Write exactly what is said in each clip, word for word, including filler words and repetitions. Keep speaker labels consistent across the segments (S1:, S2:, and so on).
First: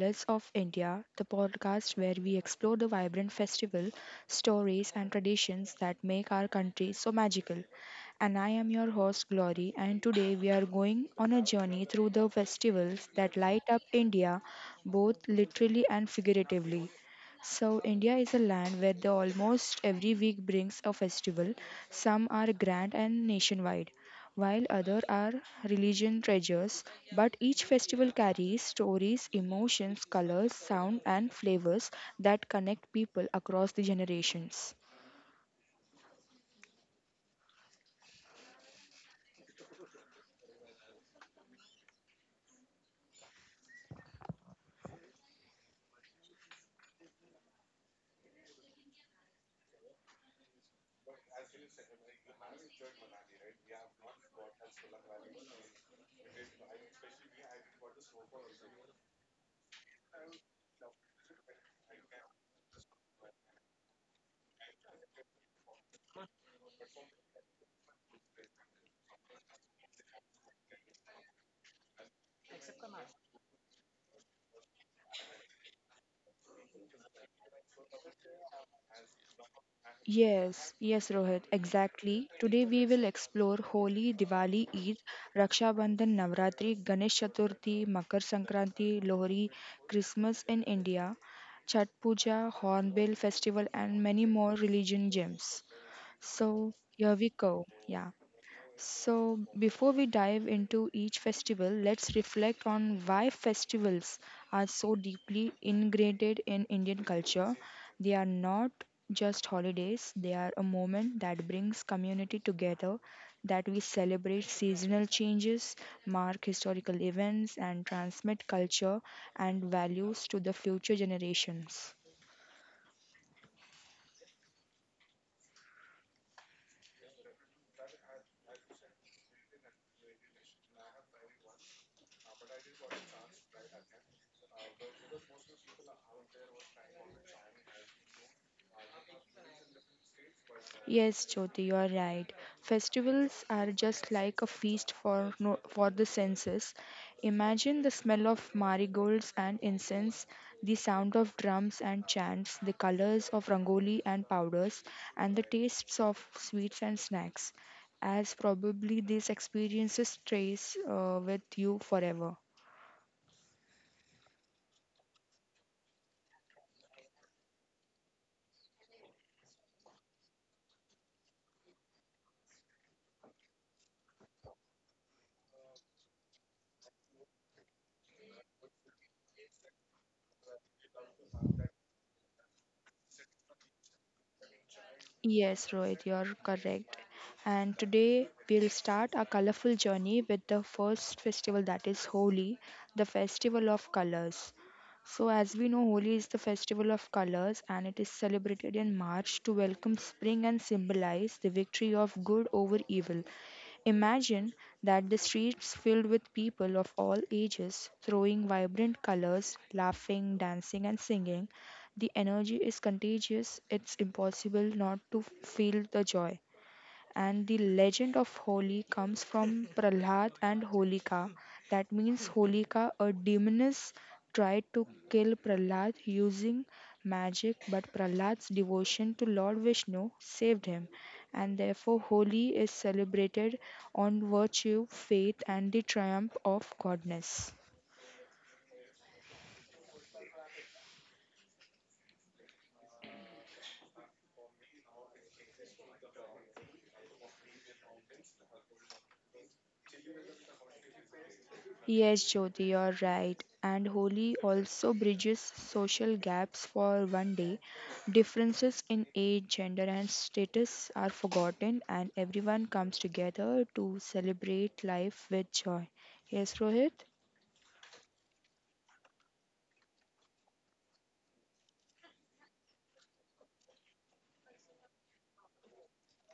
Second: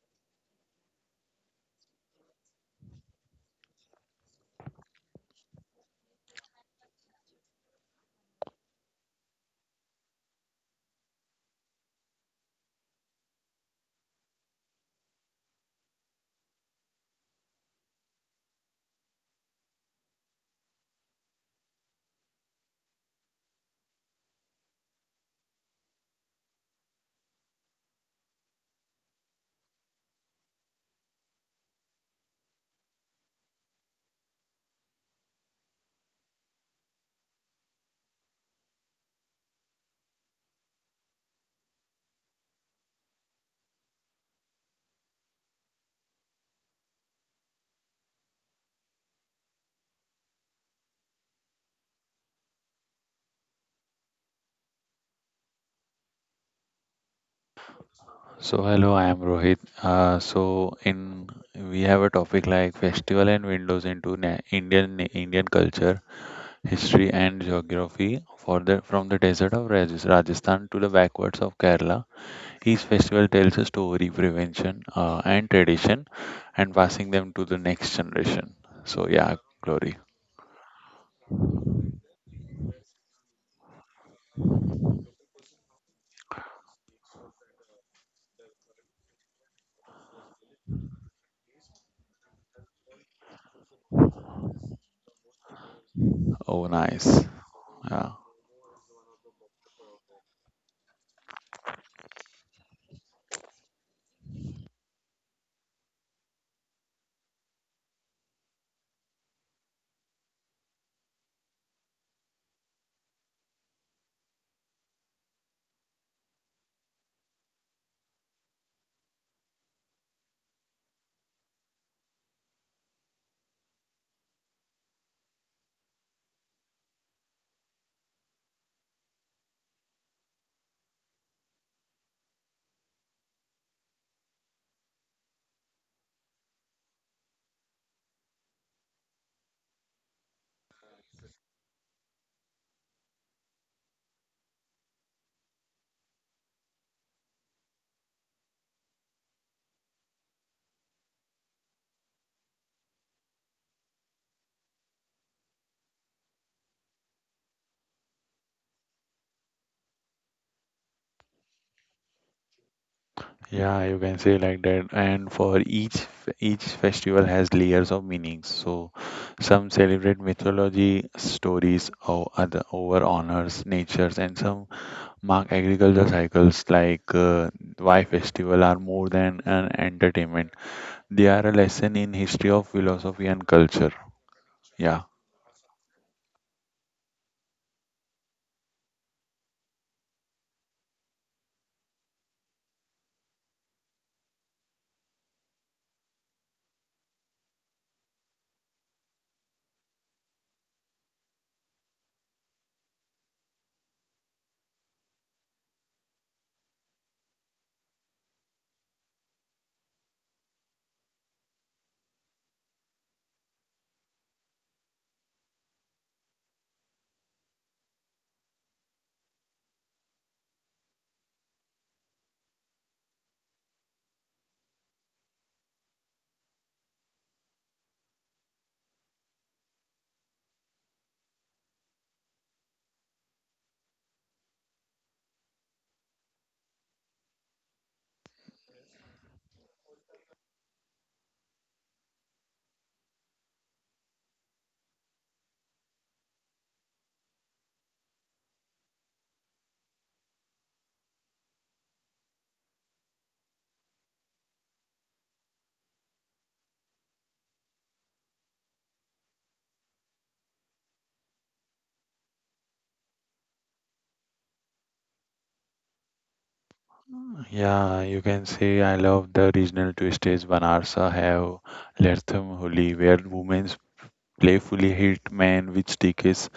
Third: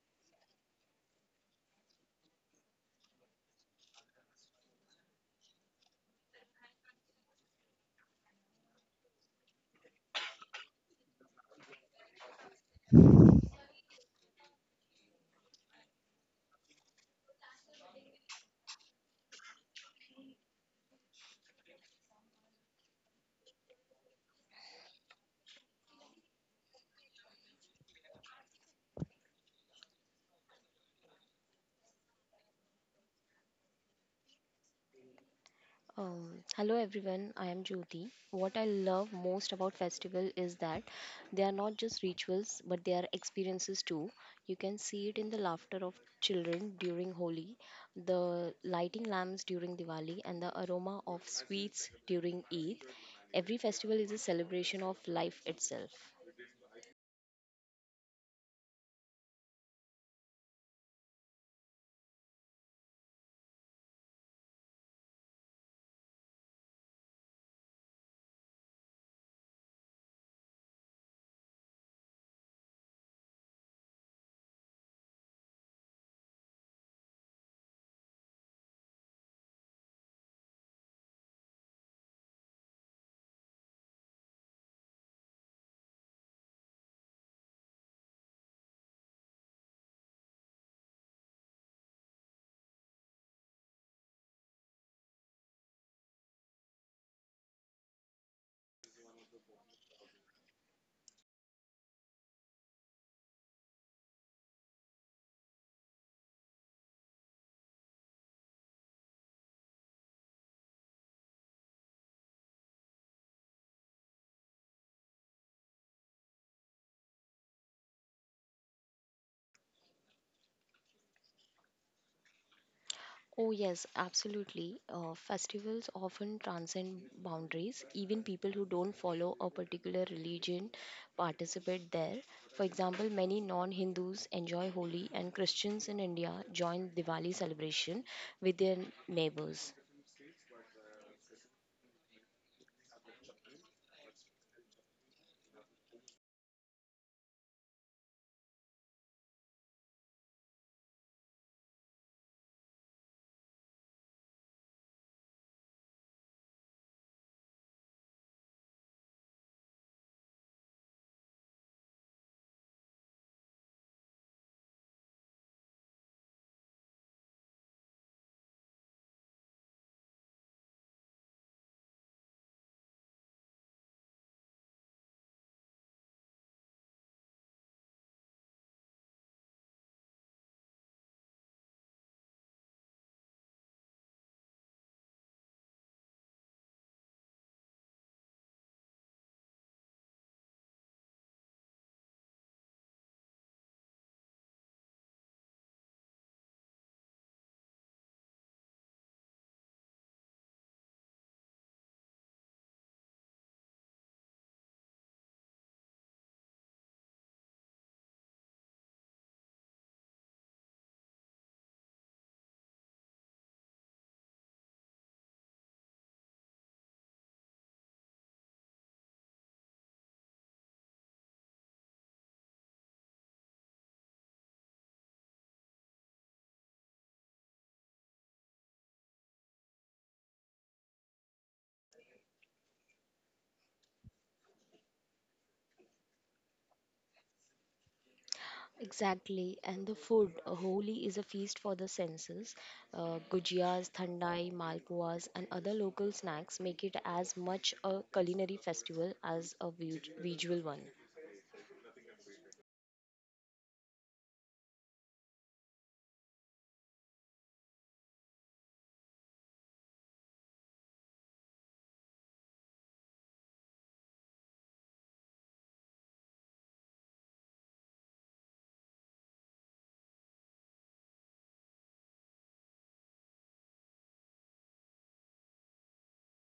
S1: Colors of India, the podcast where we explore the vibrant festival, stories, and traditions that make our country so magical. And I am your host, Glory, and today we are going on a journey through the festivals that light up India, both literally and figuratively. So, India is a land where the almost every week brings a festival. Some are grand and nationwide, while other are religion treasures, but each festival carries stories, emotions, colors, sound and flavors that connect people across the generations.
S2: Um, Hello everyone, I am Jyoti. What I love most about festival is that they are not just rituals but they are experiences too. You can see it in the laughter of children during Holi, the lighting lamps during Diwali and the aroma of sweets during Eid. Every festival is a celebration of life itself.
S3: So hello, I am Rohit. Uh, so in We have a topic like festival and windows into na- Indian Indian culture, history and geography for the from the desert of Raj- Rajasthan to the backwards of Kerala. Each festival tells a story, prevention, uh, and tradition, and passing them to the next generation. So yeah, glory.
S1: Yes, yes, Rohit, exactly. Today we will explore Holi, Diwali, Eid, Raksha Bandhan, Navratri, Ganesh Chaturthi, Makar Sankranti, Lohri, Christmas in India, Chhat Puja, Hornbill Festival, and many more religion gems.
S3: Oh,
S1: So
S3: nice.
S1: here we go.
S3: Yeah.
S1: Yeah. So, before we dive into each festival, let's reflect on why festivals are so deeply ingrained in Indian culture. They are not just holidays, they are a moment that brings community together, that we celebrate seasonal changes, mark historical events, and transmit culture and values to the future generations.
S2: Oh, yes, absolutely. Uh, festivals often transcend boundaries. Even people who don't follow a particular religion participate there. For example, many non Hindus enjoy Holi, and Christians in India join Diwali celebration with their neighbors.
S1: Yes, Jyoti, you are right. Festivals are just like a feast for no, for the senses. Imagine the smell of marigolds and incense, the sound of drums and chants, the colors of rangoli and powders, and the tastes of sweets and snacks. As probably these experiences stays uh, with you forever.
S3: Yeah, you can say like that. And for each f- each festival has layers of meanings. So some celebrate mythology stories or other over honors, natures, and some mark agriculture cycles like uh, why festival are more than an entertainment. They are a lesson in history of philosophy and culture. Yeah.
S1: Yes, Rohit, you're correct. And today we'll start a colorful journey with the first festival that is Holi, the festival of colors. So, as we know, Holi is the festival of colors and it is celebrated in March to welcome spring and symbolize the victory of good over evil. Imagine that the streets filled with people of all ages throwing vibrant colors, laughing, dancing, and singing the energy is contagious, it's impossible not to feel the joy. And the legend of Holi comes from Prahlad and Holika. That means Holika, a demoness, tried to kill Prahlad using magic, but Prahlad's devotion to Lord Vishnu saved him. And therefore, Holi is celebrated on virtue, faith, and the triumph of godness.
S2: Exactly, and the food. uh, Holi is a feast for the senses. Uh, Gujias, thandai, malpuas, and other local snacks make it as much a culinary festival as a vi- visual one.
S1: Yes, Jyoti, you're right. And Holi also bridges social gaps for one day. Differences in age, gender, and status are forgotten, and everyone comes together to celebrate life with joy. Yes, Rohit?
S3: Yeah, you can say I love the regional twists. Banarsa have Lertham Holi, where women playfully hit men with sticks.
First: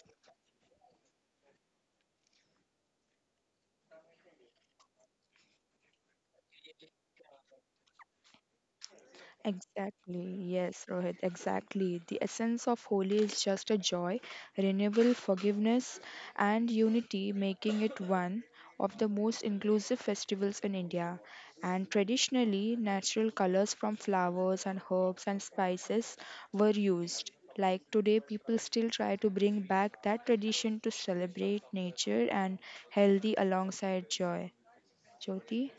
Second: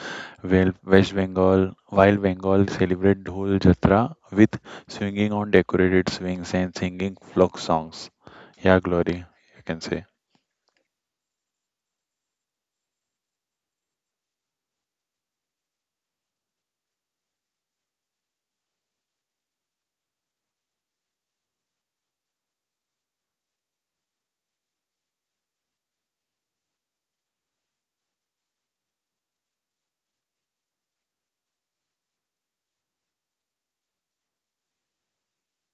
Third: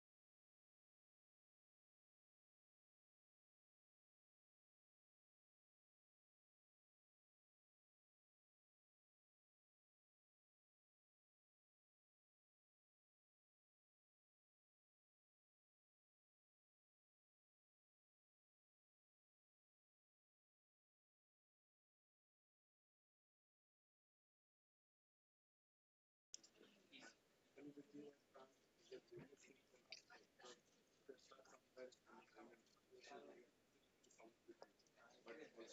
S3: Well, West Bengal, while Bengal celebrate Dhol Jatra with swinging on decorated swings and singing folk songs. Yeah, Glory, you can say.
S1: Exactly, yes, Rohit, exactly. The essence of Holi is just a joy, renewal, forgiveness, and unity, making it one of the most inclusive festivals in India. And traditionally, natural colors from flowers and herbs and spices were used. Like today, people still try to bring back that tradition to celebrate nature and healthy alongside joy. Jyoti,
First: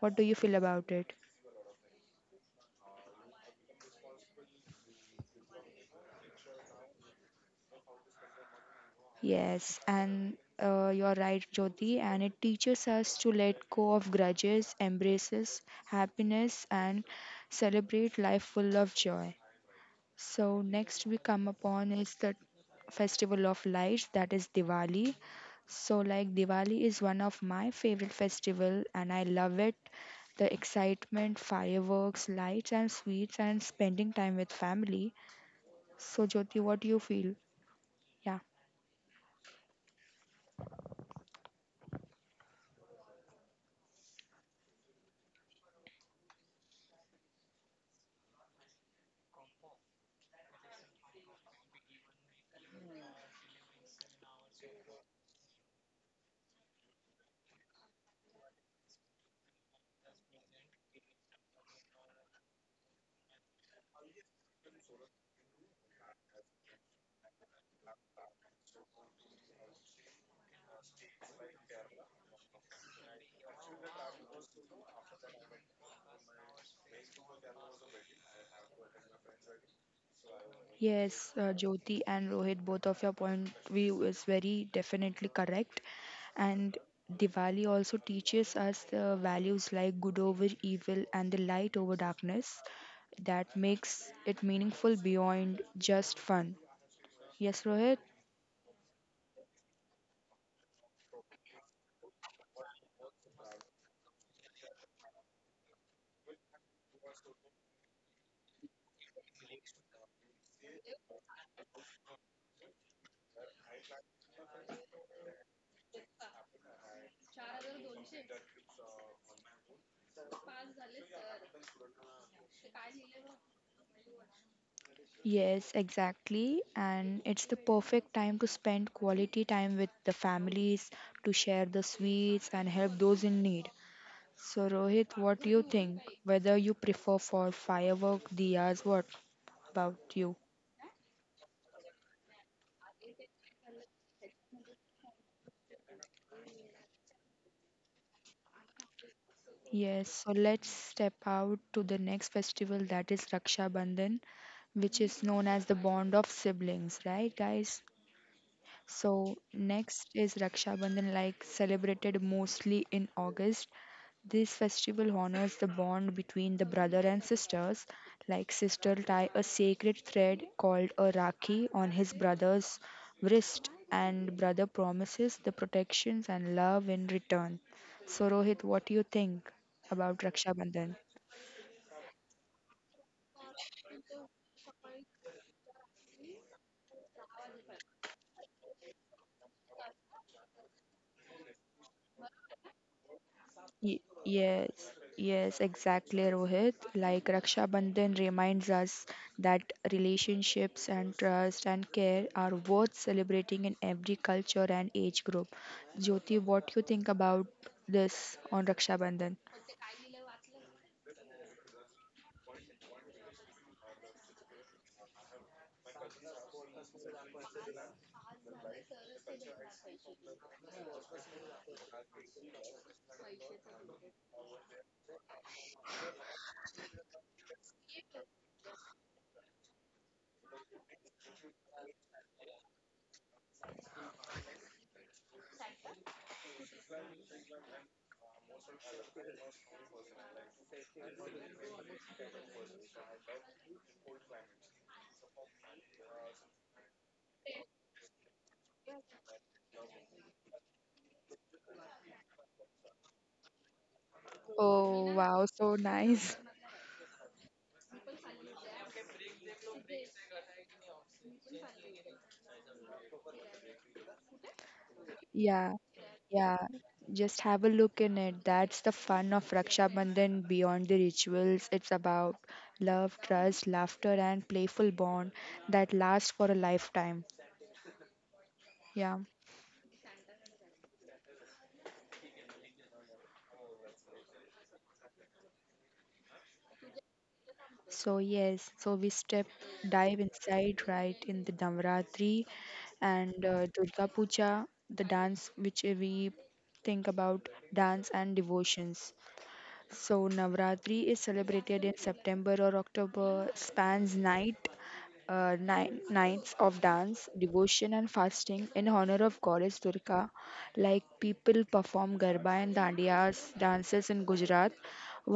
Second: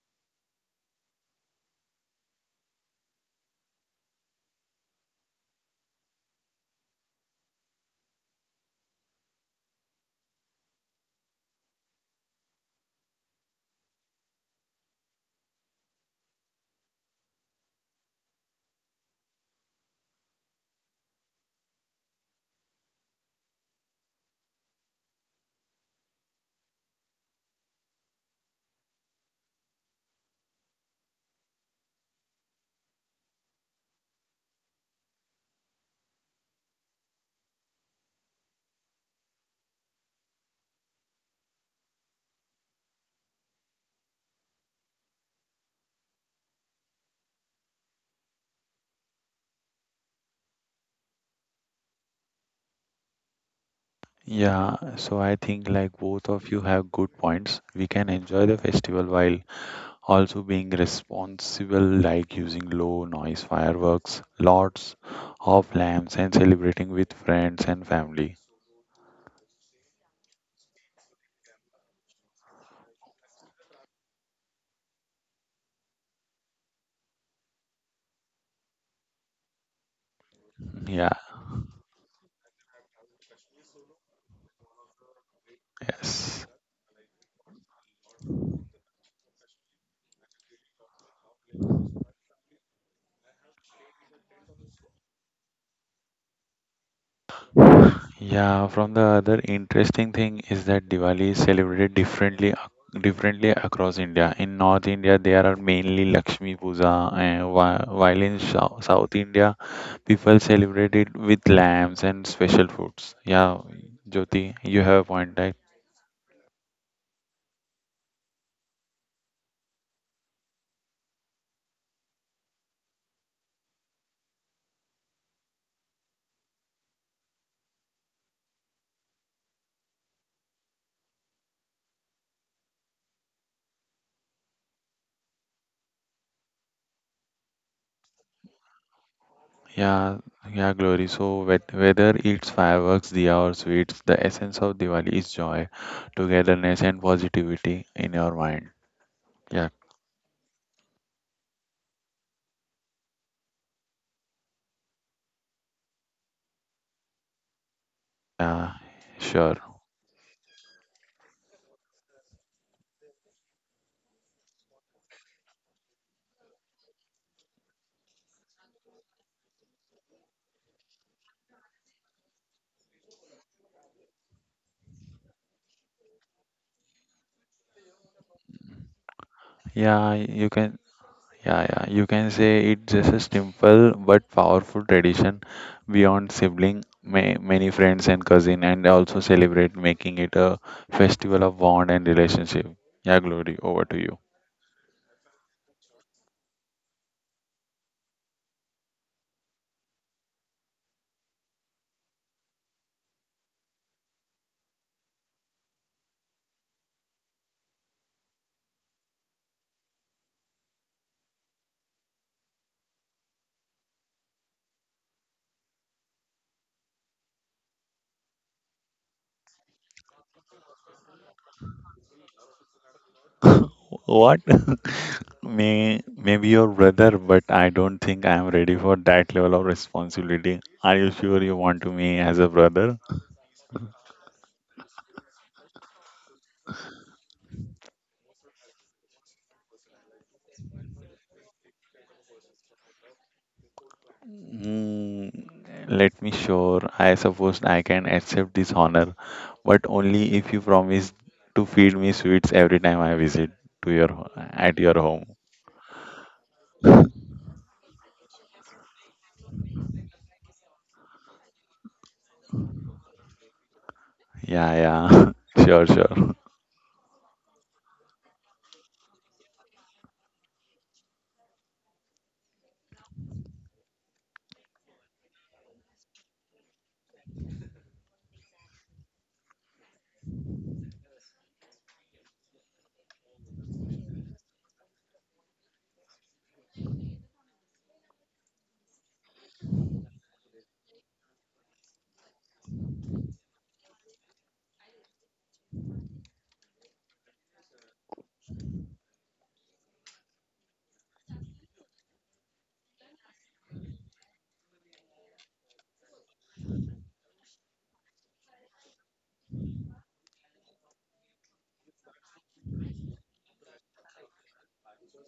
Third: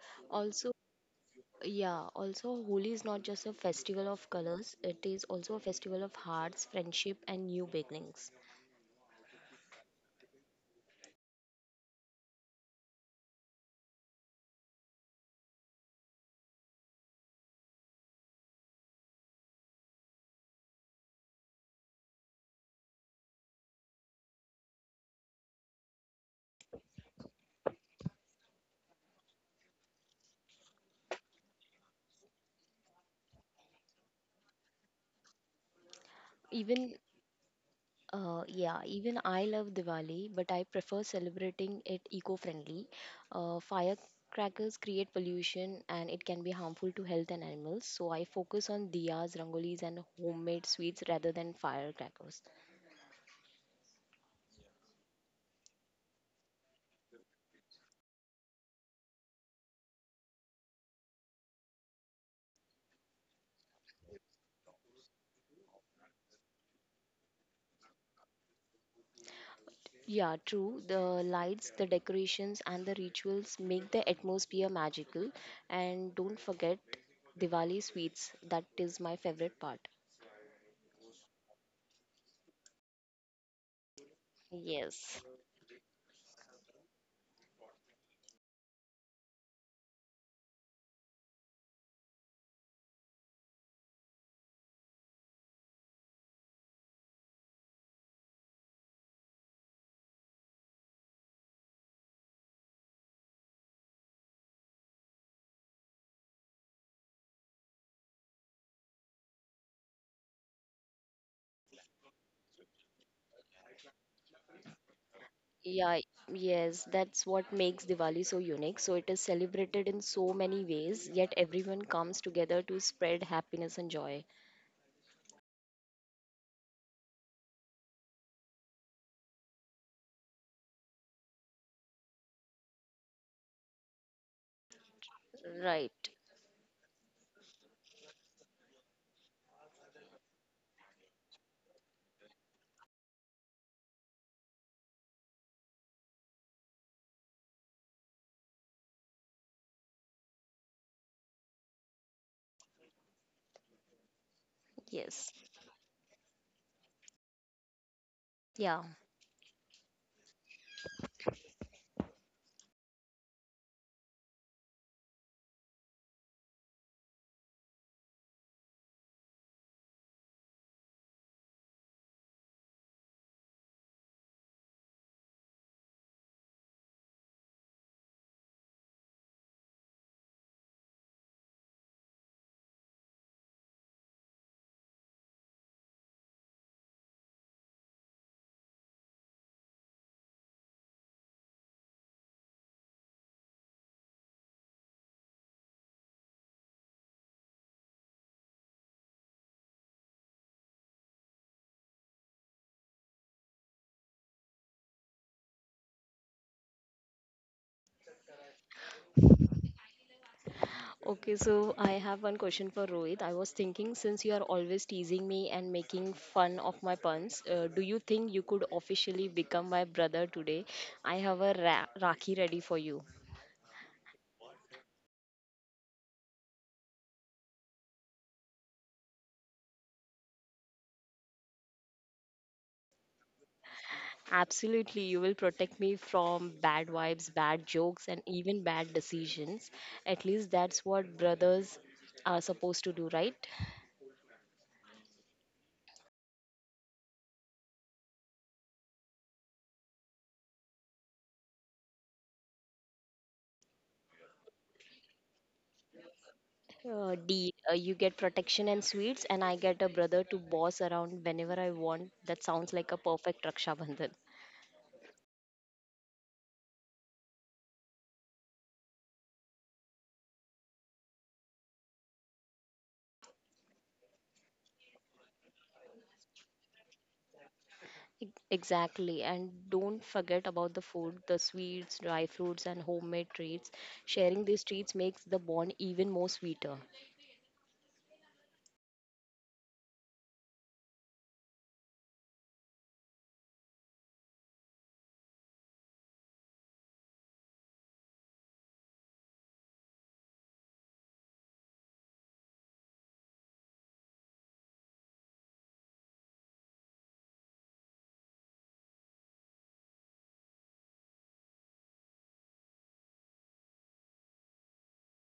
S1: what do you feel
S2: Also,
S1: about it?
S2: Yeah, also Holi is not just a festival of colors, it is also a festival of hearts, friendship and new beginnings.
S1: Yes, and uh, you're right, Jyoti, and it teaches us to let go of grudges, embraces happiness, and celebrate life full of joy. So, next we come upon is the festival of lights, that is Diwali. So, like Diwali is one of my favorite festival, and I love it. The excitement, fireworks, lights, and sweets, and spending time with family. So, Jyoti, what do you
S2: Even
S1: feel? Yeah.
S2: uh, yeah, even I love Diwali, but I prefer celebrating it eco-friendly. Uh, firecrackers create pollution and it can be harmful to health and animals, so I focus on diyas, rangolis and homemade sweets rather than firecrackers.
S3: Yeah, so I think like both of you have good points. We can enjoy the festival while also being responsible, like using low noise fireworks, lots of lamps, and celebrating with friends and family.
S2: Yeah, true. The lights, the decorations, and the rituals make the atmosphere magical. And don't forget Diwali sweets. That is my favorite part.
S3: Yeah,
S1: Yes, uh, Jyoti and Rohit, both of your point view is very definitely
S2: Yes.
S1: correct.
S3: yes.
S1: And Diwali also teaches us the values like good over evil and the light over darkness that makes it meaningful beyond just fun. Yes, Rohit?
S3: Yeah, from the other interesting thing is that Diwali is celebrated differently ac- differently across India. In North India, there are mainly Lakshmi Puja, and whi- while in Sou- South India, people celebrate it with lamps and special foods. Yeah, Jyoti, you have a point, right?
S2: Yeah, yes, that's what makes Diwali so unique. So it is celebrated in so many ways, yet everyone comes together to spread happiness and joy.
S1: Yes, exactly. And it's the perfect time to spend quality time with the families, to share the sweets and help those in need. So Rohit, what do you think?
S2: Right.
S1: Whether you prefer for firework, diyas, what about
S3: Yeah,
S1: you?
S3: yeah, Glory. So whet- whether it's fireworks, diya, or sweets, the essence of Diwali is joy, togetherness, and positivity in your mind. Yeah,
S1: Yes, so let's step out to the next festival that is Raksha Bandhan, which is
S2: Yes.
S1: known as the bond of siblings, right guys?
S3: yeah,
S2: Yeah.
S1: So,
S3: sure.
S1: next is Raksha Bandhan, like celebrated mostly in August. This festival honors the bond between the brother and sisters. Like sister tie a sacred thread called a rakhi on his brother's wrist, and brother promises the protections and love in return. So Rohit, what do you think about
S3: Yeah,
S1: Raksha
S3: you can.
S1: Bandhan?
S3: Yeah, yeah. You can say it's just a simple but powerful tradition beyond sibling, may, many friends and cousin, and also celebrate making it a festival of bond and relationship. Yeah, Glory, over
S1: Y-
S3: to you.
S1: yes, yes, exactly, Rohit. Like Raksha Bandhan reminds us that relationships and trust and care are worth celebrating in every culture and age group. Jyoti, what you think about this on Raksha Bandhan?
S2: Okay, so I have one question for Rohit. I was thinking, since you are always teasing me and making fun of my puns, uh, do you think you could officially become my brother today? I have a ra- Rakhi ready for you.
S3: What? May maybe your brother, but I don't think I am ready for that level of responsibility. Are you sure you want to me as a brother?
S2: Absolutely, you will protect me from bad vibes, bad jokes, and even bad decisions. At least that's what brothers are supposed to do, right?
S3: Mm, let me sure. I suppose I can accept this honor, but only if you promise to feed me sweets every time I visit to your ho- at your
S1: Oh
S3: home.
S1: wow, so nice.
S2: Uh, D, uh, you get protection and sweets, and I get a brother to boss around whenever I want. That sounds like a perfect Raksha Bandhan.
S3: Yeah, yeah.
S1: Yeah,
S3: Sure, sure.
S1: yeah. Just have a look in it. That's the fun of Raksha Bandhan beyond the rituals. It's about love, trust, laughter, and playful bond that lasts for a lifetime.
S2: E-
S1: Yeah.
S2: Exactly, and don't forget about the food, the sweets, dry fruits, and homemade treats. Sharing these treats makes the bond even more sweeter.
S1: So yes, so we step dive inside right in the Navratri and uh, Durga Puja, the dance which we think about dance and devotions. So Navratri is celebrated in September or October, spans nine uh, nine, nights of dance, devotion, and fasting in honor of goddess Durga. Like people perform garba and dandiyas dances in Gujarat,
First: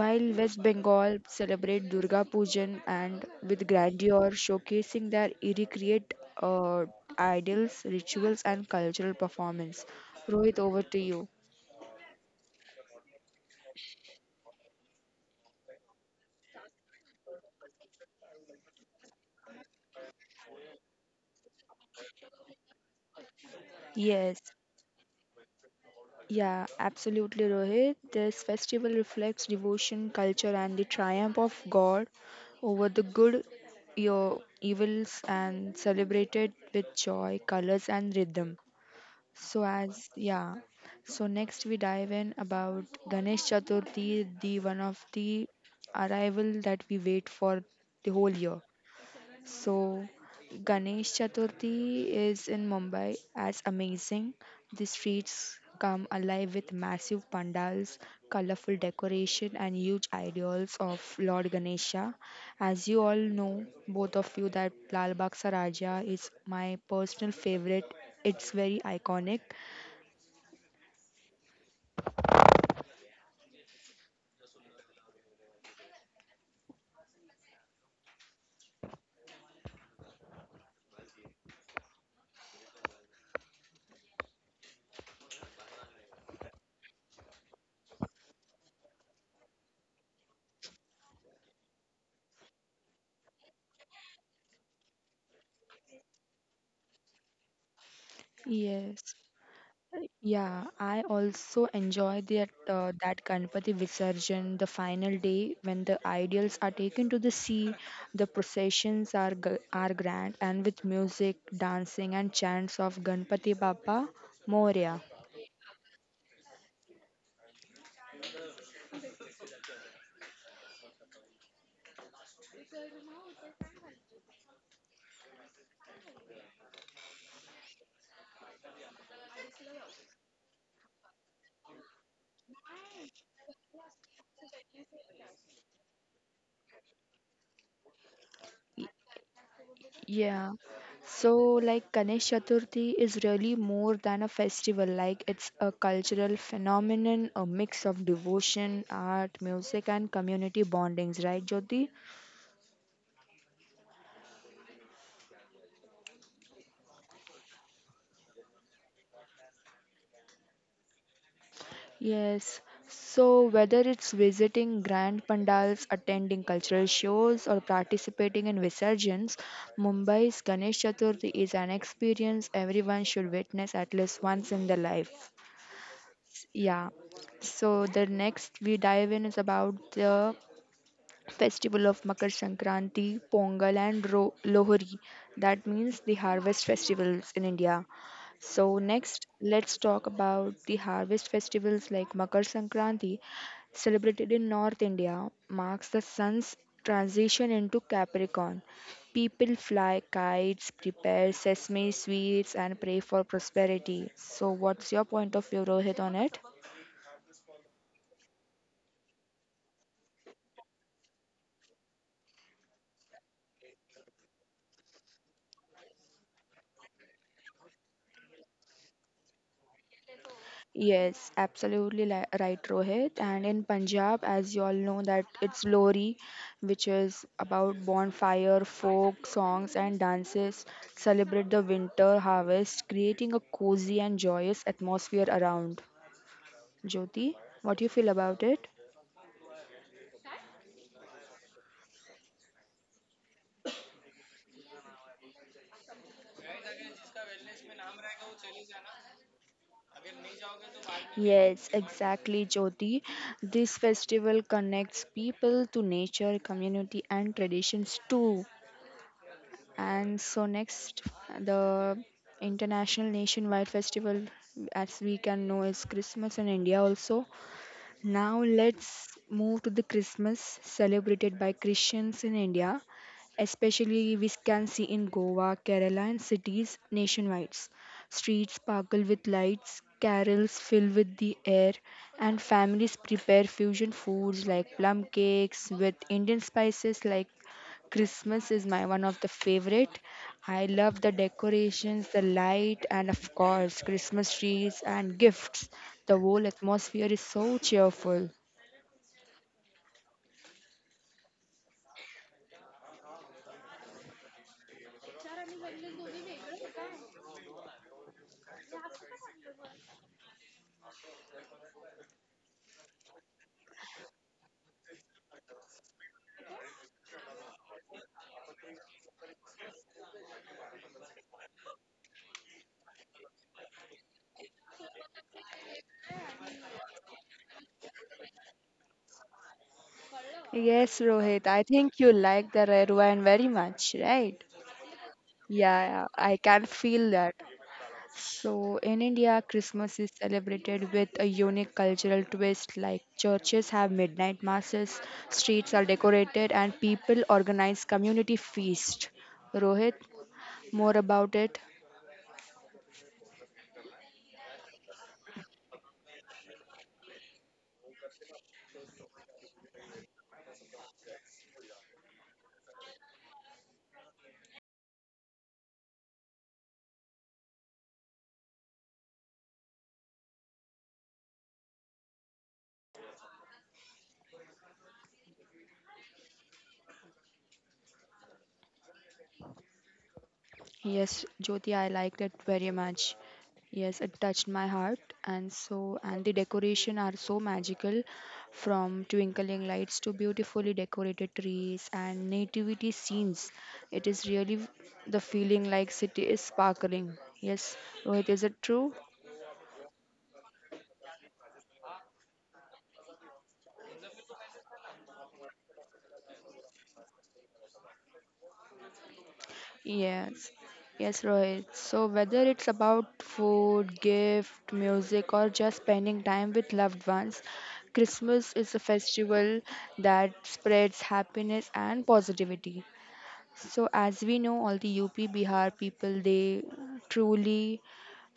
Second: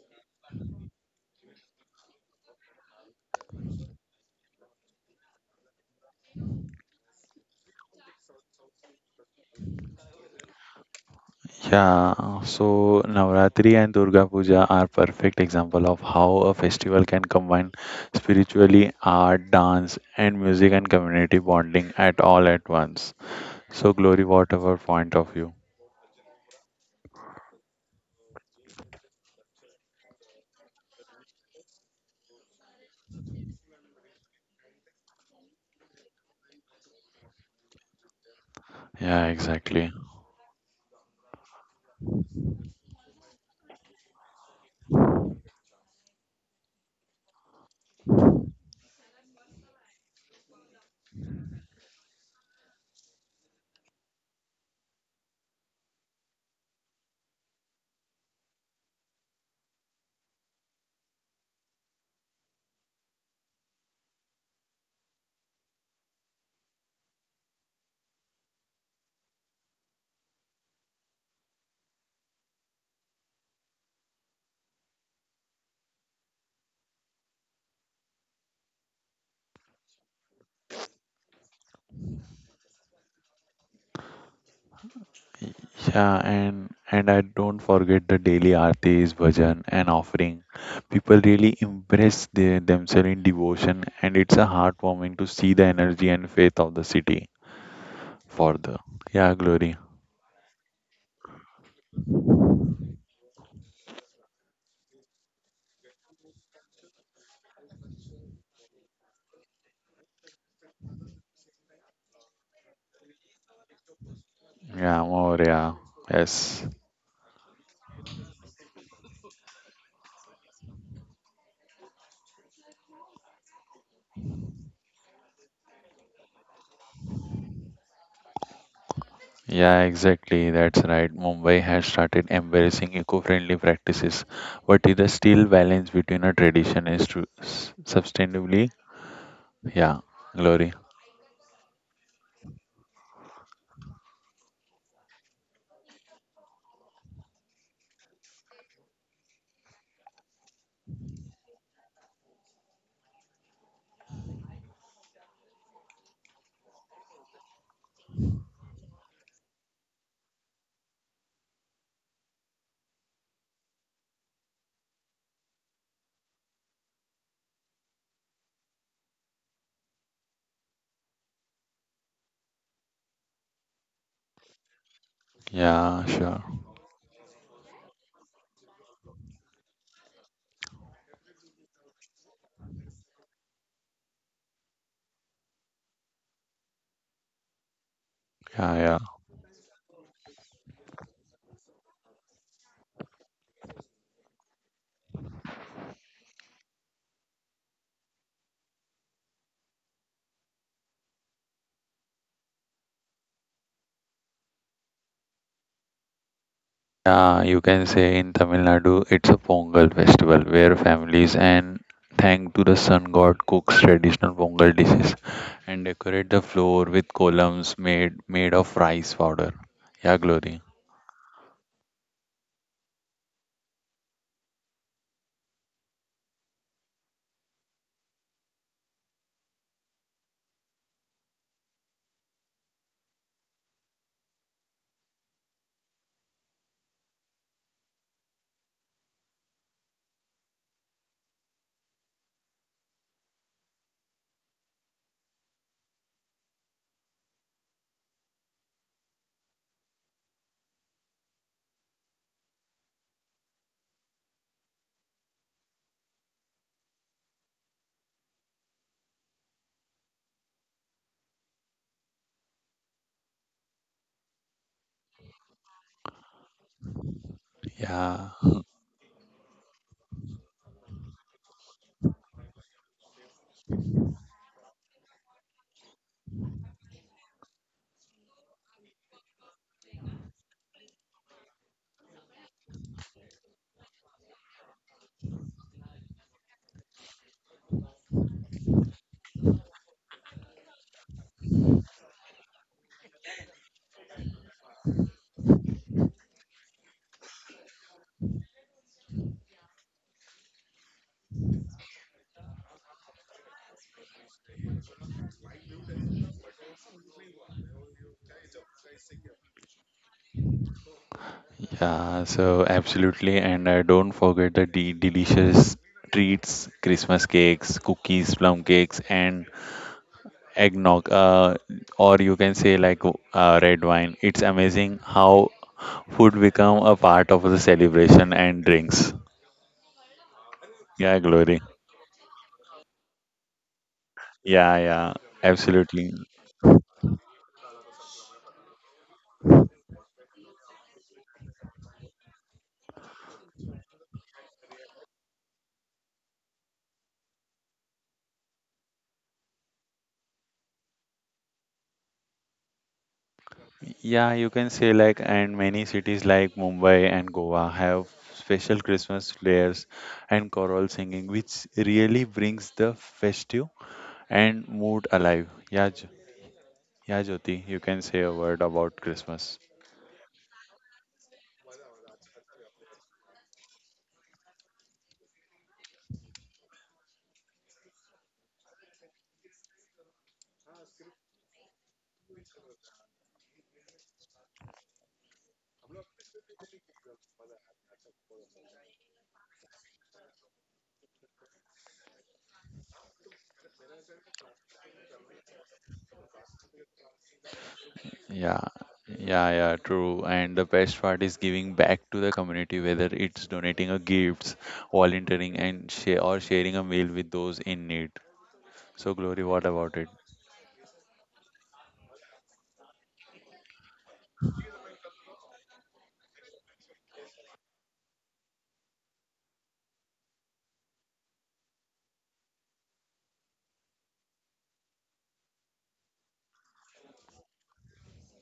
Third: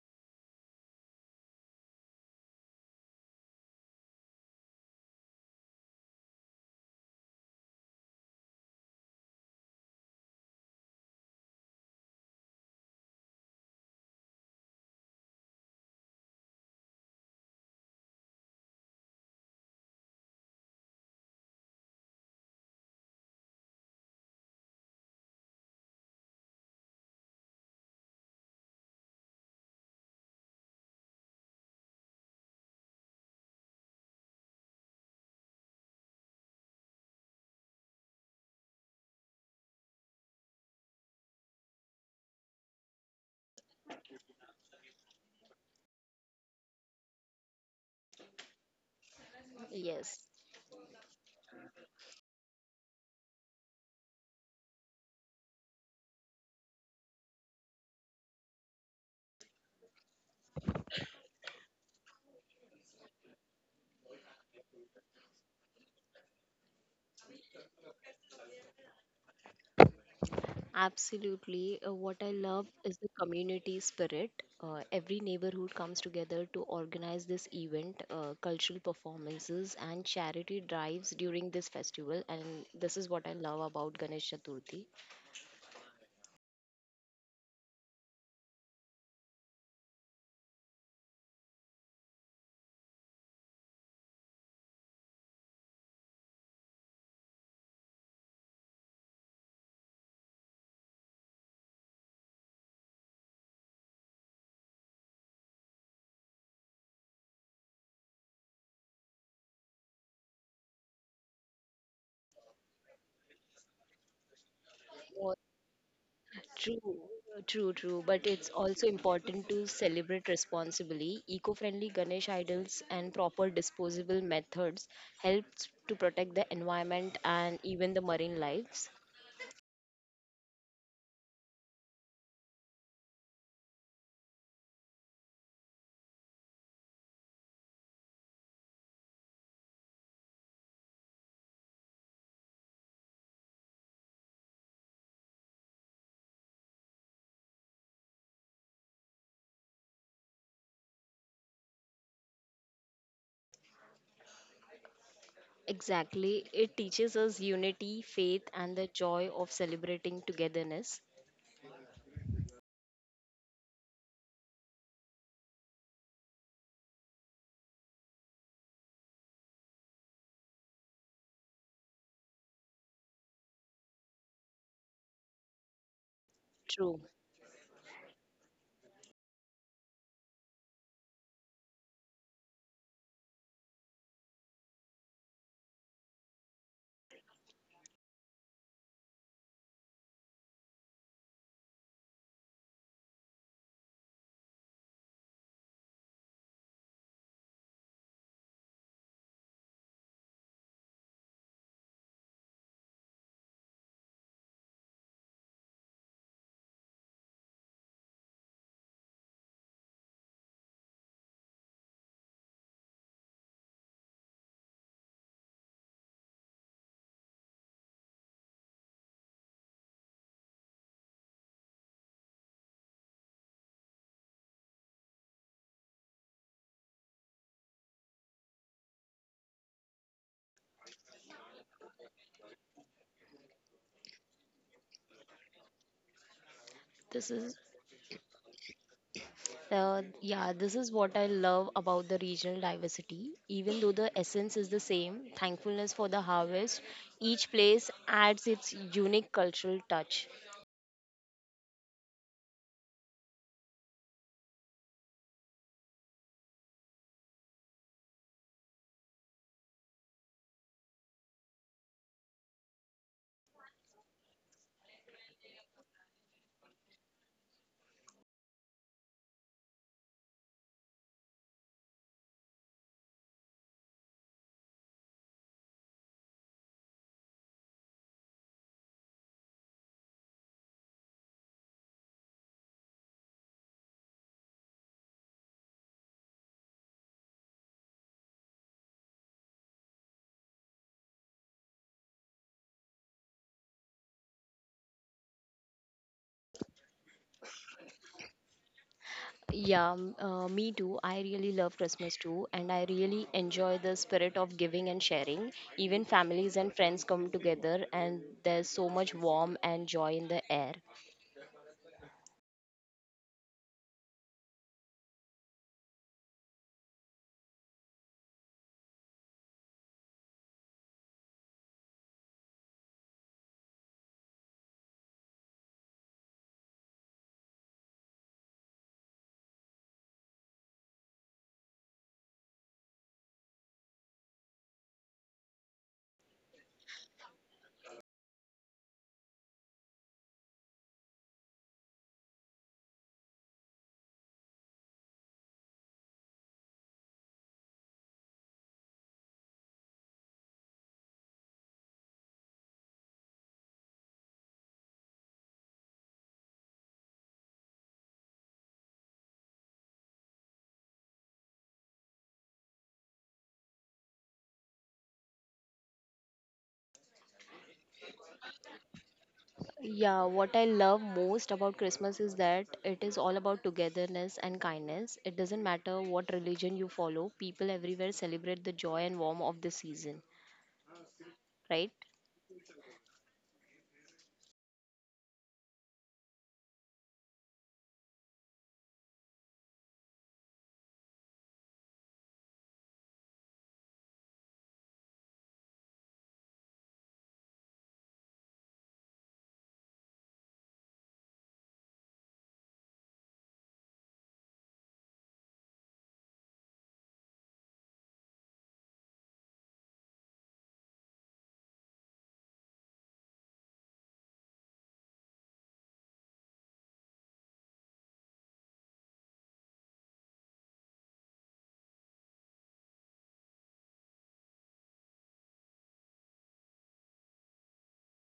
S1: while West Bengal celebrate Durga Pujan and with grandeur, showcasing their irrecreate uh, ideals, rituals, and cultural performance. Rohit, over to you.
S3: Yeah, so Navratri and Durga Puja are perfect example of how a festival can combine spiritually art, dance, and music and community bonding at all at once. So, Glory,
S1: Yes.
S3: what our point of view?
S1: Yeah, absolutely, Rohit. This festival reflects devotion, culture, and the triumph of God over the good, your evils, and celebrated with joy, colors, and rhythm.
S3: Yeah,
S1: So,
S3: exactly.
S1: as yeah, so next we dive in about Ganesh Chaturthi, the one of the arrival that we wait for the whole year. So,
S2: Yes,
S1: Ganesh Chaturthi is in Mumbai as amazing. The streets come alive with massive pandals, colorful decoration, and huge ideals of Lord Ganesha. As you all know, both of you, that Lal Bagh Saraja is my personal favorite. It's very iconic.
S2: absolutely. Uh, what I love is the community spirit. Uh, every neighborhood comes together to organize this event, uh, cultural performances, and charity drives during this festival. And this is what I love about Ganesh Chaturthi.
S3: Yeah, and and I don't forget the daily aartis, bhajan, and offering. People really impress their, themselves in devotion, and it's a heartwarming to see the energy and faith of the city for the
S1: Yes.
S3: yeah glory.
S1: Yeah, I also enjoy that uh, that Ganpati Visarjan, the final day when the idols are taken to the sea. The processions are g- are grand and with music, dancing, and chants of Ganpati Bappa
S3: Yeah,
S1: Moria.
S3: more yeah, yes,
S2: True, true, True. But it's also important to celebrate responsibly. Eco friendly Ganesh idols and proper disposable methods helps to protect the environment and even the marine lives.
S3: yeah, exactly. That's right. Mumbai has started embracing eco-friendly practices, but it is still balance between a tradition is to s- sustainably.
S1: Y-
S3: Yeah, glory.
S1: Yeah. So like Ganesh Chaturthi is really more than a festival. Like it's a cultural phenomenon, a mix of devotion, art, music, and community bondings. Right, Jyoti?
S2: Exactly. It teaches us unity, faith, and the joy of celebrating togetherness.
S1: Yes. So whether it's visiting grand pandals, attending cultural shows, or participating in visarjans, Mumbai's Ganesh Chaturthi is an experience everyone should witness at least once in their life.
S3: Yeah, sure.
S1: Yeah.
S2: True.
S1: So the next we dive in is about the festival of Makar Sankranti, Pongal, and Ro- Lohri. That means the harvest festivals in India.
S3: Yeah,
S1: So,
S3: yeah.
S1: next, let's talk about the harvest festivals like Makar Sankranti, celebrated in North India, marks the sun's transition into Capricorn. People fly kites, prepare sesame sweets, and pray for prosperity. So, what's your point of view, Rohit, on it?
S3: Yeah, you can say in Tamil Nadu, it's a Pongal festival where families and thank to the sun god cooks traditional Pongal dishes and decorate the floor with columns made made of rice powder. Yeah, Glory.
S1: Yes, absolutely li- right, Rohit. And in Punjab, as you all know, that it's Lori, which is about bonfire, folk songs, and dances. Celebrate the winter harvest, creating a cozy and joyous atmosphere around.
S2: This
S1: Jyoti,
S2: is
S1: what do you feel about it?
S2: Uh, yeah, this is what I love about the regional diversity. Even though the essence is the same, thankfulness for the harvest, each place adds its unique cultural touch.
S1: Yes, exactly, Jyoti. This festival connects people to nature, community, and traditions too. And so next, the international nationwide festival, as we can know, is Christmas in India also.
S3: Yeah,
S1: Now let's move to the Christmas celebrated by Christians in India, especially we can see in Goa, Kerala, and cities nationwide. Streets sparkle with lights, carols fill with the air, and families prepare fusion foods like plum cakes with Indian spices like Christmas is my one of the favorite. I love the decorations, the light, and of course, Christmas trees and gifts. The whole atmosphere is so cheerful.
S2: Yeah, m- uh, me too. I really love Christmas too, and I really enjoy the spirit of giving and sharing. Even families and friends come together, and there's so much warmth and joy in the air.
S3: yeah. So absolutely, and uh, don't forget the de- delicious treats, Christmas cakes, cookies, plum cakes, and eggnog. Uh, or you can say like uh, red wine. It's amazing how food become a part of the celebration and drinks.
S1: Yes,
S3: Yeah,
S1: Rohit,
S3: Glory.
S1: I think you like the red wine very much, right?
S3: Yeah, yeah, absolutely.
S1: Yeah, I can feel that. So, in India, Christmas is celebrated with a unique cultural twist like churches have midnight masses, streets are decorated, and people organize community feast. Rohit? More about it.
S3: Yeah, you can say like, and many cities like Mumbai and Goa have special Christmas flares and choral singing, which really brings the festive and mood alive. Yeah, Jo- yeah, Jyoti, you can say a word about Christmas.
S2: Yeah, what I love most about Christmas is that it is all about togetherness and kindness. It doesn't matter what religion you follow, people everywhere celebrate the joy and warmth of the season,
S1: Yes, Jyoti, I
S2: right?
S1: liked it very much. Yes, it touched my heart, and so and the decoration are so magical, from twinkling lights to beautifully decorated trees and nativity scenes. It is really the feeling like city is sparkling. Yes, Rohit, is
S3: Yeah,
S1: it true?
S3: yeah, yeah, true. And the best part is giving back to the community, whether it's donating a gifts, volunteering, and share or sharing a meal with those in need. So, Glory, what about it?
S1: Yes, yes, Rohit. So, whether it's about food, gift, music, or just spending time with loved ones, Christmas is a festival that spreads happiness and positivity. So, as we know, all the U P Bihar people they truly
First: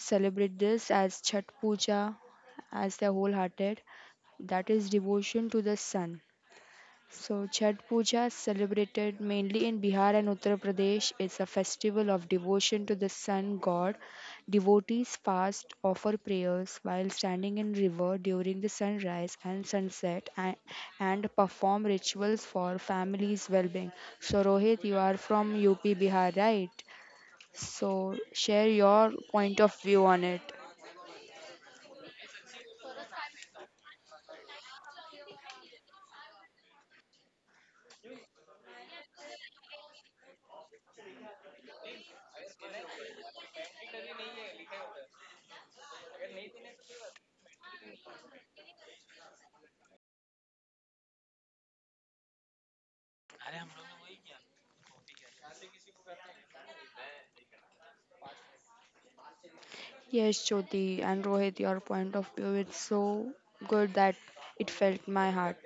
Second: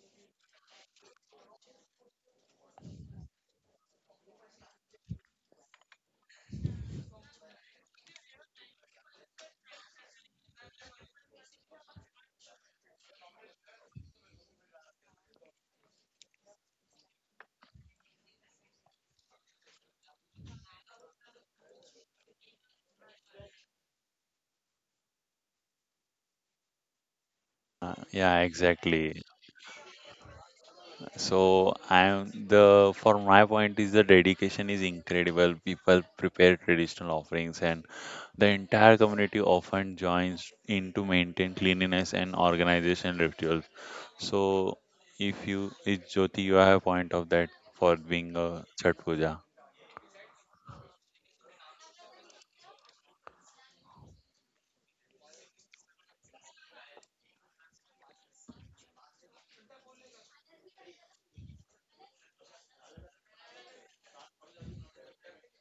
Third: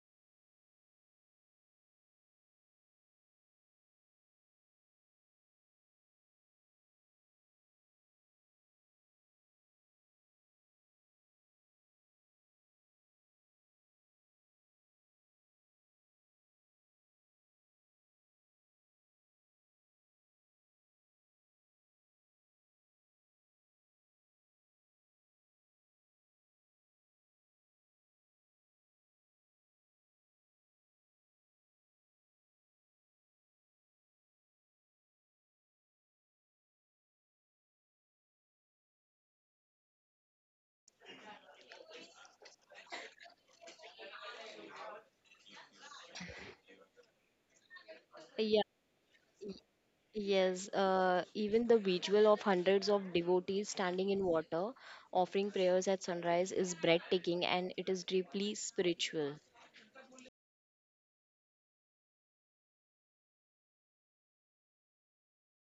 S1: celebrate this as Chhat Puja, as their wholehearted. That is devotion to the sun. So, Chhat Puja, is celebrated mainly in Bihar and Uttar Pradesh, is a festival of devotion to the sun god. Devotees fast, offer prayers while standing in river during the sunrise and sunset, and, and perform rituals for families' well-being. So, Rohit, you are from U P Bihar, right?
S3: Uh,
S1: So,
S3: yeah,
S1: share your
S3: exactly.
S1: point of view on it.
S3: So I'm the for my point is the dedication is incredible. People prepare traditional offerings and the entire community often joins in to maintain cleanliness and organization rituals. So if you if Jyoti you have a point of that for being
S2: Yeah,
S3: a Chhat Puja.
S2: yes. Uh, even the visual of hundreds of devotees standing in water, offering prayers at sunrise, is breathtaking and it is deeply spiritual.
S1: Yes, Jyoti and Rohit, your point of view is so good that it felt my heart.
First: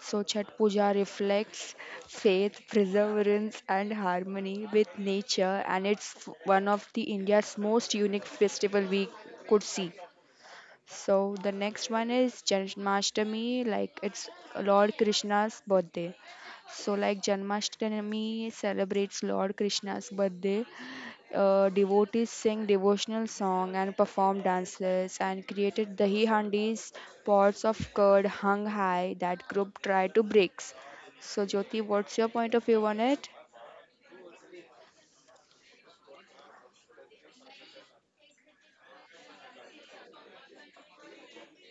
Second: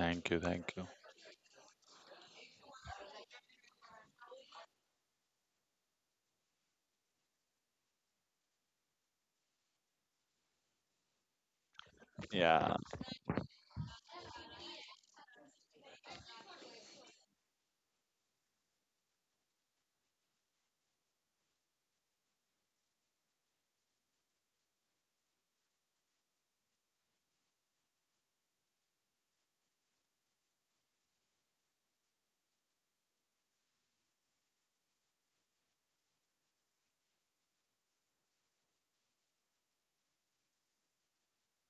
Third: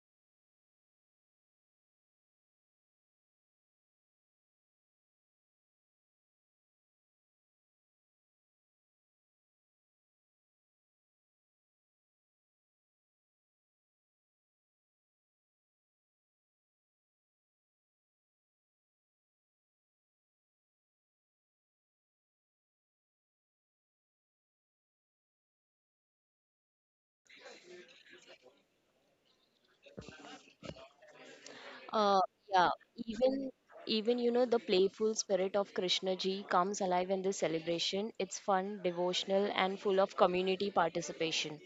S1: So,
S3: you,
S1: Chat
S3: thank you.
S1: Puja reflects faith, perseverance, and harmony with nature, and it's f- one of the India's most unique festival we could see. So the next one is
S3: Yeah.
S1: Janmashtami, like it's Lord Krishna's birthday. So like Janmashtami celebrates Lord Krishna's birthday. Uh, devotees sing devotional song and perform dances and created dahi handis, pots of curd hung high that group tried to breaks. So Jyoti, what's
S2: Uh,
S1: your point of
S2: yeah,
S1: view on it?
S2: even even you know the playful spirit of Krishna ji comes alive in this celebration. It's fun, devotional, and full of community participation.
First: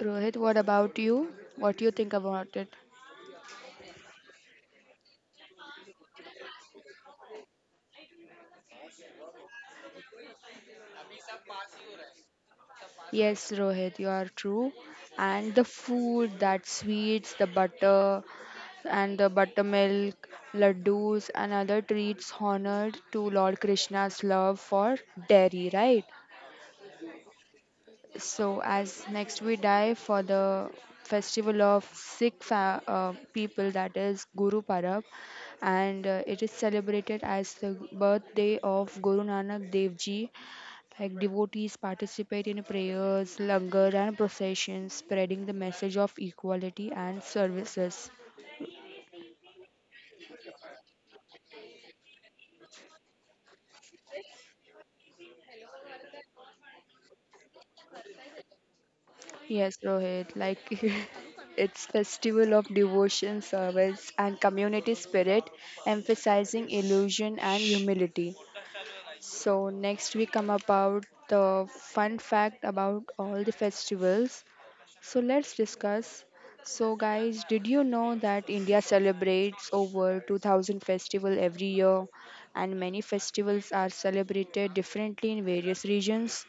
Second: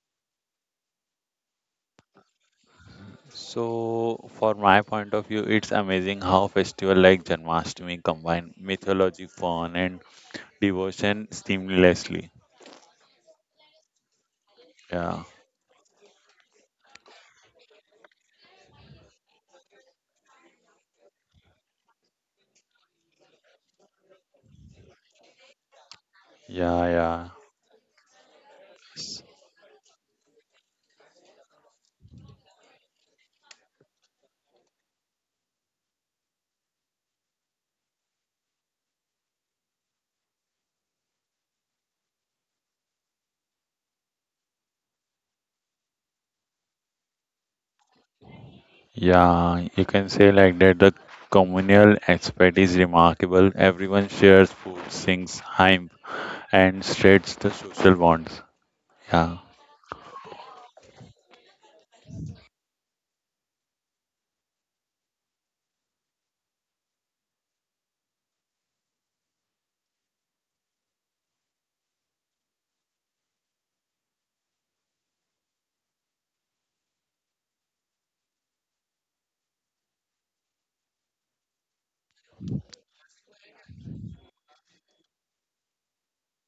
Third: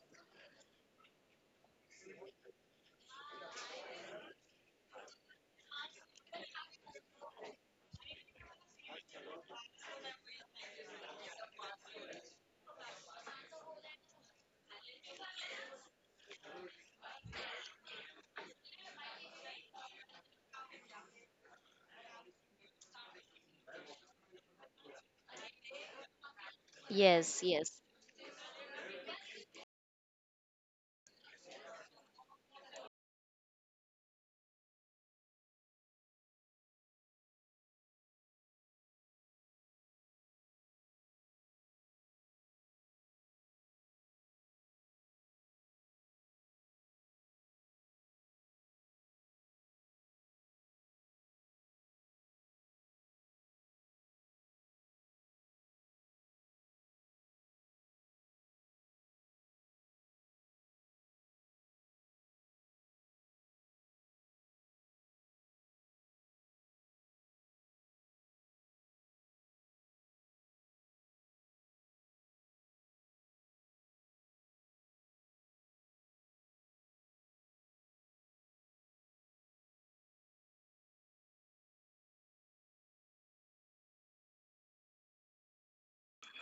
S1: Rohit, what about you? What do you think about it?
S3: So for my point of view, it's amazing how festival like Janmashtami combine mythology, fun and devotion seamlessly.
S1: Yes, Rohit, you are true.
S3: Yeah,
S1: And the food, that sweets, the butter, and the buttermilk, laddus, and other treats honored to Lord Krishna's love for dairy, right?
S3: yeah, yeah,
S2: Yes, yes.
S1: So, as next we dive for the festival of Sikh fa- uh, people, that is Guru Parab, and uh, it is celebrated as the birthday of Guru Nanak Dev Ji. Like devotees participate in prayers, langar, and processions, spreading the message of equality and services.
S3: yeah. You can say like that. The communal aspect is remarkable. Everyone shares food, sings hymn, and strains the social bonds. Yeah,
S1: Yes, Rohit, like it's festival of devotion, service, and community spirit, emphasizing illusion and humility. So next we come about the fun fact about all the festivals. So let's discuss. So guys, did you know that India celebrates over two thousand festival every year and many festivals are celebrated differently in various regions?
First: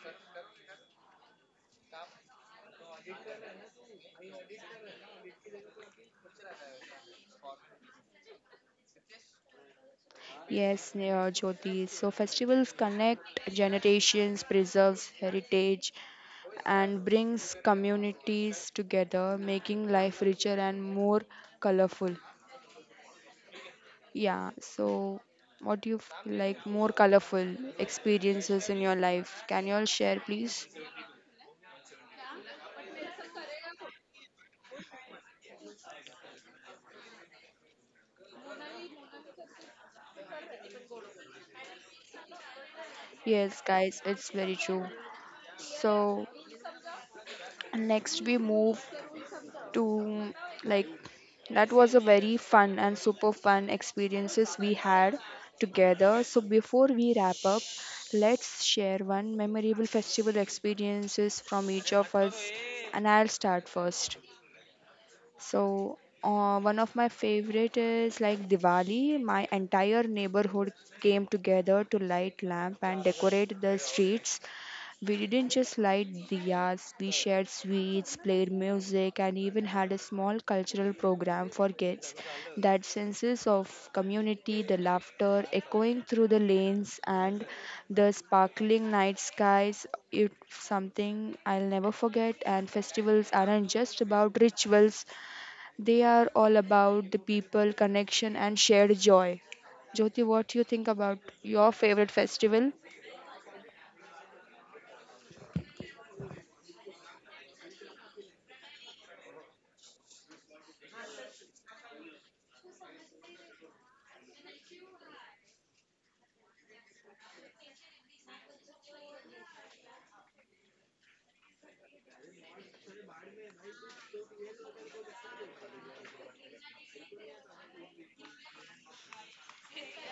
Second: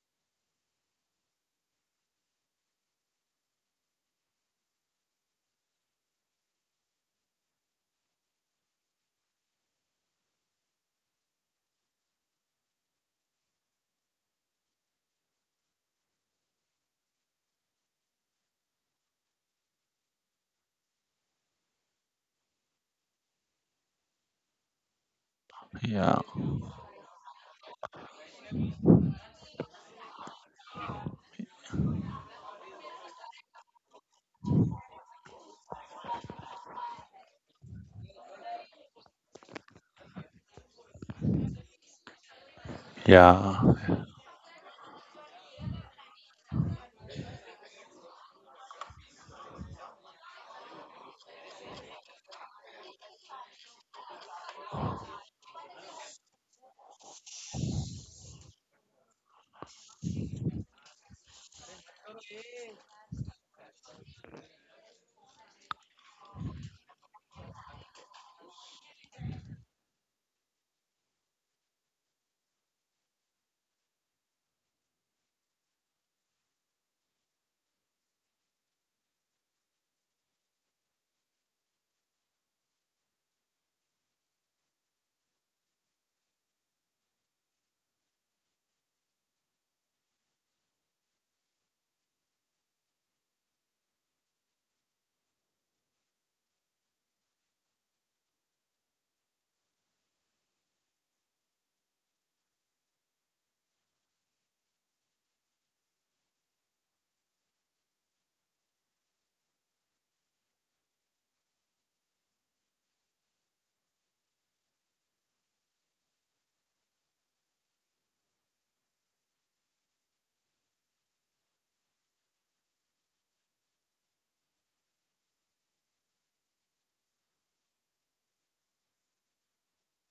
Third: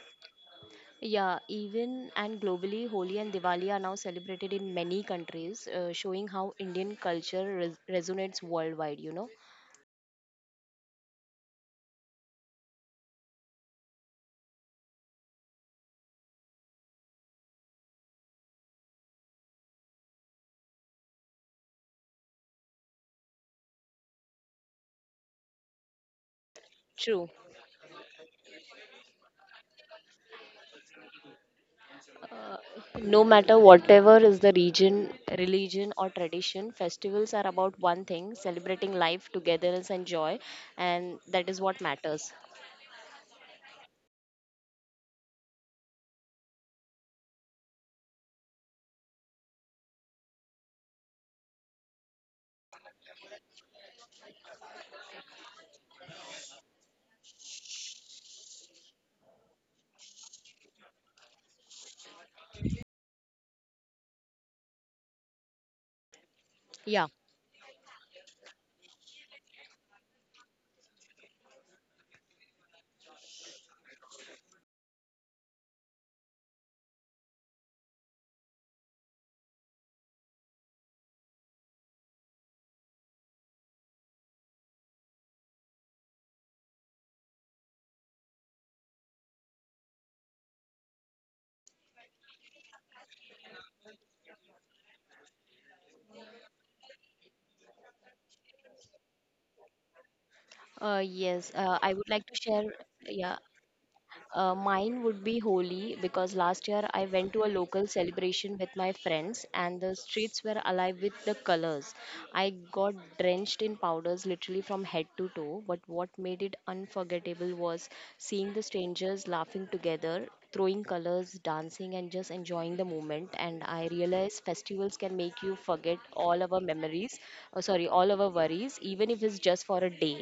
S2: Yeah, even and globally, Holi and Diwali are now celebrated in many countries, uh, showing how Indian culture res resonates worldwide, you know.
S1: Yes, Neha, Jyoti. So festivals connect generations, preserves heritage and brings communities together, making life richer and more colorful. Yeah, so what do you
S3: yeah,
S1: f- like more
S2: True.
S1: colorful experiences in your life? Can you all share, please?
S2: No matter whatever is the region, religion, or tradition, festivals are about one thing celebrating life, togetherness, and joy, and that is what matters.
S1: Yes,
S3: yeah.
S1: guys, it's very true. So, next we move to like that was a very fun and super fun experiences we had together. So, before we wrap up, let's share one memorable festival experiences from each of us, and I'll start first. So, uh, one
S2: Yeah.
S1: of my favorite is like Diwali. My entire neighborhood came together to light lamp and decorate the streets. We didn't just light diyas, we shared sweets, played music, and even had a small cultural program for kids. That senses of community, the laughter echoing through the lanes, and the sparkling night skies, it's something I'll never forget. And festivals aren't just about rituals, they are all about the people, connection, and shared joy. Jyoti, what do you think
S2: Uh,
S1: about
S2: yes, uh,
S1: your
S2: I would
S1: favorite
S2: like to share.
S1: festival?
S2: Yeah. Uh, mine would be Holi because last year I went to a local celebration with my friends and the streets were alive with the colors. I got drenched in powders literally from head to toe, but what made it unforgettable was seeing the strangers laughing together, throwing colors, dancing, and just enjoying the moment. And I realized festivals can make you forget all our memories, uh, sorry, all our worries, even if it's just for a day.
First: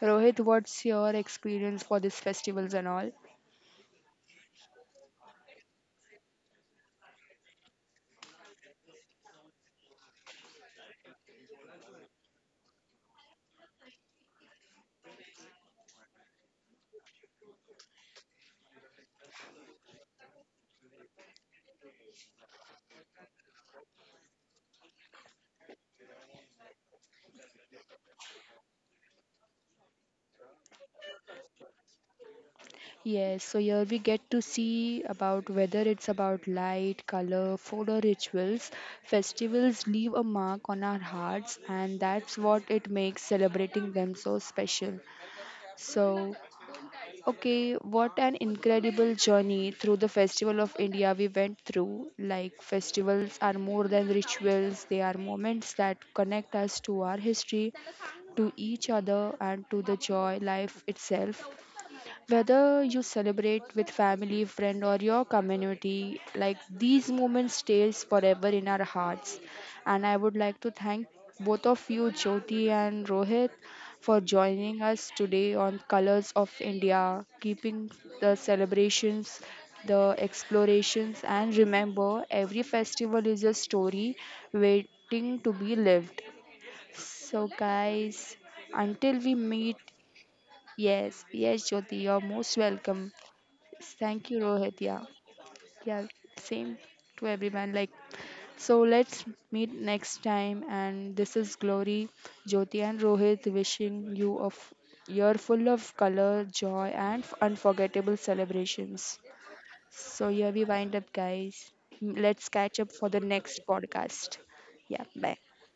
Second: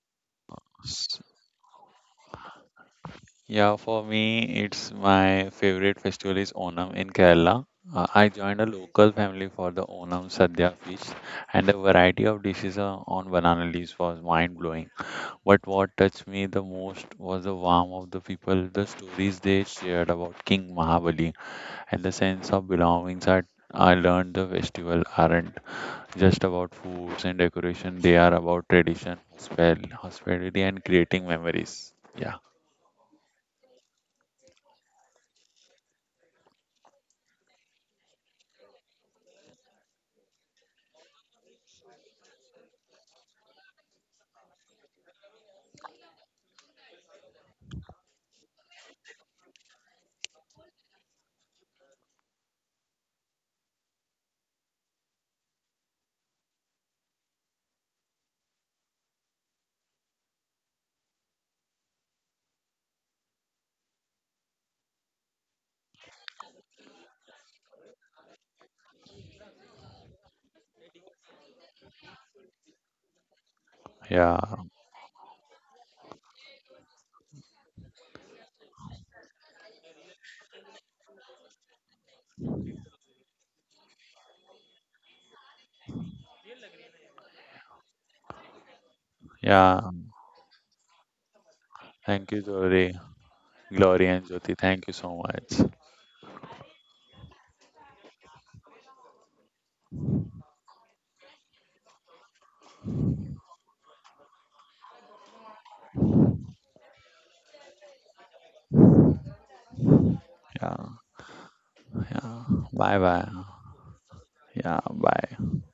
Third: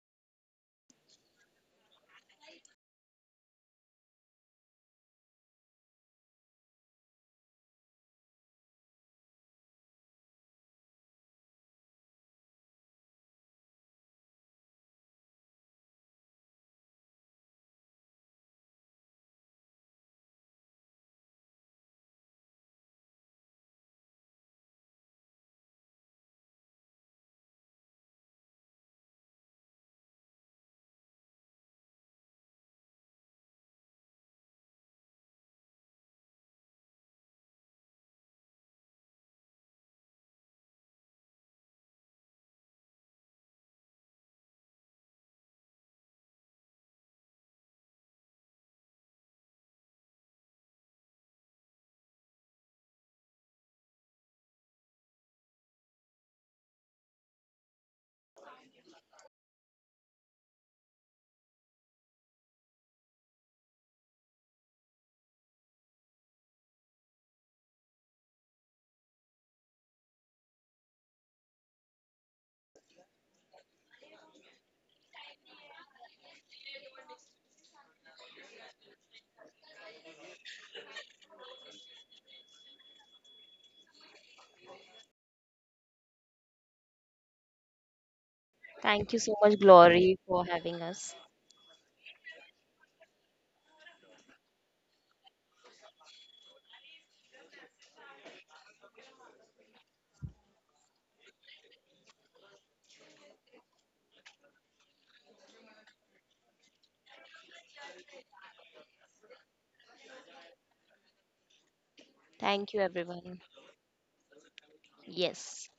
S1: Rohit, what's your
S3: S-
S1: experience for these festivals and all?
S3: Yeah, for me, it's my favorite festival is Onam in Kerala. Uh, I joined a local family for the Onam Sadhya feast, and the variety of dishes uh, on banana leaves was mind blowing. But what touched me the most was the warmth of the people, the stories they shared about King Mahabali, and the sense of belonging that I learned the festival aren't just about foods and decoration, they are about tradition, hospel- hospitality, and creating memories. Yeah,
S1: Yes, so here we get to see about whether it's about light, color, food, or rituals. Festivals leave a mark on our hearts, and that's what it makes celebrating them so special. So, okay, what an incredible journey through the Festival of India we went through. Like, festivals are more than rituals, they are moments that connect us to our history, to each other, and to the joy life itself. Whether you celebrate with family, friend, or your community, like these moments stays forever in our hearts. And I would like to thank both of you, Jyoti and Rohit, for
S3: yeah,
S1: joining us today on Colors of India, keeping the celebrations, the explorations, and remember, every festival is a story waiting to be lived. So, guys,
S2: Thank you
S1: until
S2: so
S1: we
S2: much,
S1: meet,
S3: yeah.
S2: Glory, for having us.
S1: yes, yes, Jyoti, you're
S3: Thank you,
S1: most
S3: Glory,
S1: welcome.
S3: Glory, and
S1: Thank you,
S3: Jyoti.
S1: Rohit.
S3: Thank you
S1: Yeah,
S3: so much.
S1: yeah, same to everyone. Like, so let's meet next time. And this is Glory, Jyoti, and Rohit wishing you a f- year full of color, joy, and f- unforgettable celebrations. So, here we
S3: Yeah,
S1: wind up, guys.
S3: yeah.
S1: Let's
S2: Thank
S1: catch
S2: you,
S1: up
S3: Bye
S1: for the
S3: bye.
S2: everyone.
S1: next podcast.
S3: Yeah,
S1: Yeah, bye.
S3: bye.
S2: Yes.